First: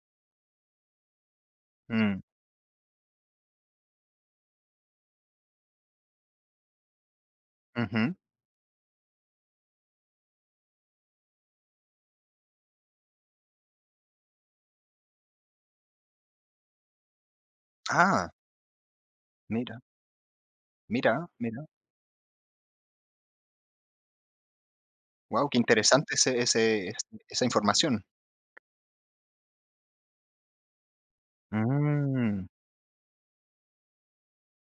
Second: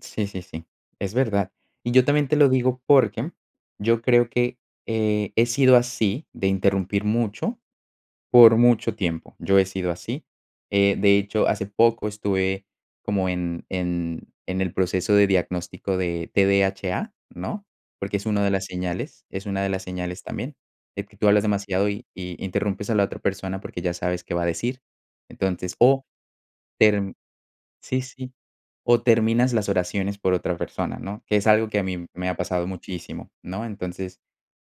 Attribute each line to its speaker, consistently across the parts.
Speaker 1: Sí, sí, sí, es verdad. Y yo
Speaker 2: Mm.
Speaker 1: también te lo digo porque yo creo que, eh, he sido así, de interrumpir mucho.
Speaker 2: Ujú.
Speaker 1: Por mucho tiempo, yo he sido así, eh, de hecho, hace poco estuve como en en en el proceso de diagnóstico de TDHA, ¿no? Porque es
Speaker 2: Ah.
Speaker 1: una de las señales. Es una de
Speaker 2: Mira.
Speaker 1: las señales también de que
Speaker 2: Mira,
Speaker 1: tú hablas
Speaker 2: mira.
Speaker 1: demasiado y y interrumpes a la otra persona porque ya sabes qué va a decir.
Speaker 2: Guau, qué
Speaker 1: Entonces, o
Speaker 2: interesante ese ese ese
Speaker 1: termi
Speaker 2: esa
Speaker 1: sí,
Speaker 2: información.
Speaker 1: sí. O terminas las oraciones por otra persona, ¿no? Que es algo que a mí me ha
Speaker 2: Mm.
Speaker 1: pasado muchísimo, ¿no? Entonces,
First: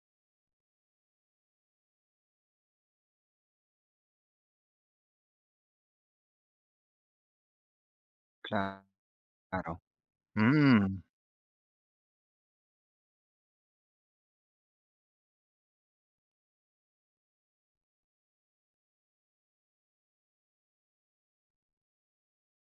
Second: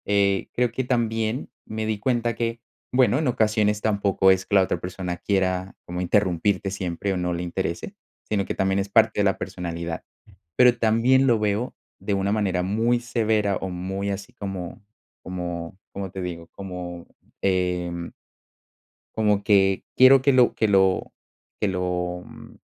Speaker 1: eh, creo que también me di cuenta que, bueno, en ocasiones tampoco es que la otra persona quiera como interrumpirte siempre o no le interese, sino que también es
Speaker 2: Claro.
Speaker 1: parte de la personalidad. Pero
Speaker 2: Mm.
Speaker 1: también lo veo de una manera muy severa o muy así como como ¿como te digo?, como, em como que quiero que lo que lo que lo, mm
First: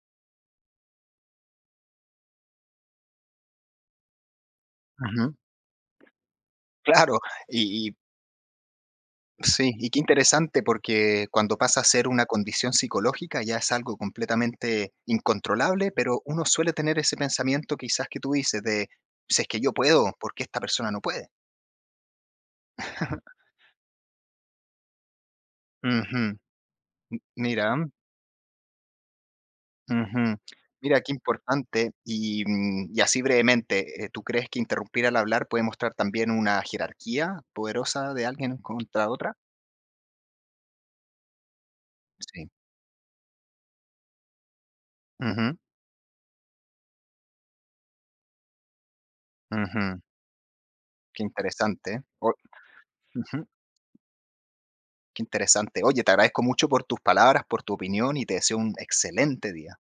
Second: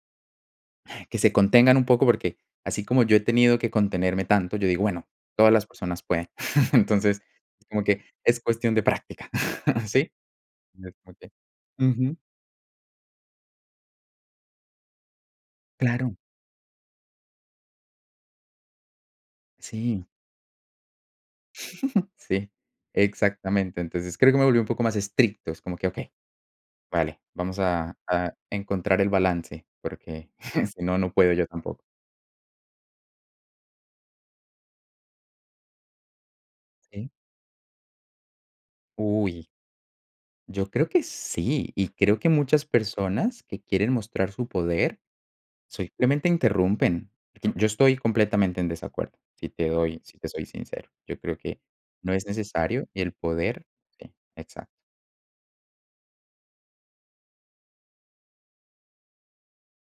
Speaker 1: que se contengan un poco, porque así como yo he tenido que contenerme tanto, yo digo, bueno,
Speaker 2: Ujú.
Speaker 1: todas las personas pueden.
Speaker 2: Claro.
Speaker 1: Entonces, como
Speaker 2: Y y
Speaker 1: que es cuestión de práctica
Speaker 2: Sí. Y qué
Speaker 1: sí.
Speaker 2: interesante, porque
Speaker 1: [unintelligible]
Speaker 2: cuando pasa a ser
Speaker 1: Ujú.
Speaker 2: una condición psicológica, ya es algo completamente incontrolable.
Speaker 1: Claro.
Speaker 2: Pero uno suele tener ese pensamiento quizás que tú dices de, si es que yo
Speaker 1: Sí.
Speaker 2: puedo, ¿por qué esta persona no puede?
Speaker 1: Sí. Exactamente. Entonces, creo que me volví un poco más estricto, es como que okey,
Speaker 2: Ujú. M
Speaker 1: vale, vamos
Speaker 2: mira.
Speaker 1: a a encontrar el balance porque
Speaker 2: Ujú.
Speaker 1: si no
Speaker 2: Mira, qué
Speaker 1: no puedo yo tampoco.
Speaker 2: importante. Y, mm, y así brevemente, eh, ¿tú crees que interrumpir al hablar puede mostrar también una
Speaker 1: Sí.
Speaker 2: jerarquía poderosa de alguien contra otra?
Speaker 1: Uy. Yo creo que sí. Y creo que
Speaker 2: Sí.
Speaker 1: muchas personas que quieren mostrar su poder,
Speaker 2: Ujú.
Speaker 1: simplemente interrumpen. Yo estoy completamente en desacuerdo, si te doy
Speaker 2: Ujú.
Speaker 1: si te soy sincero, yo
Speaker 2: Qué
Speaker 1: creo que
Speaker 2: interesante.
Speaker 1: no es
Speaker 2: O
Speaker 1: necesario el
Speaker 2: Ujú.
Speaker 1: poder sí, exacto.
Speaker 2: Qué interesante. Oye, te agradezco mucho por tus palabras, por tu opinión y te deseo un excelente día.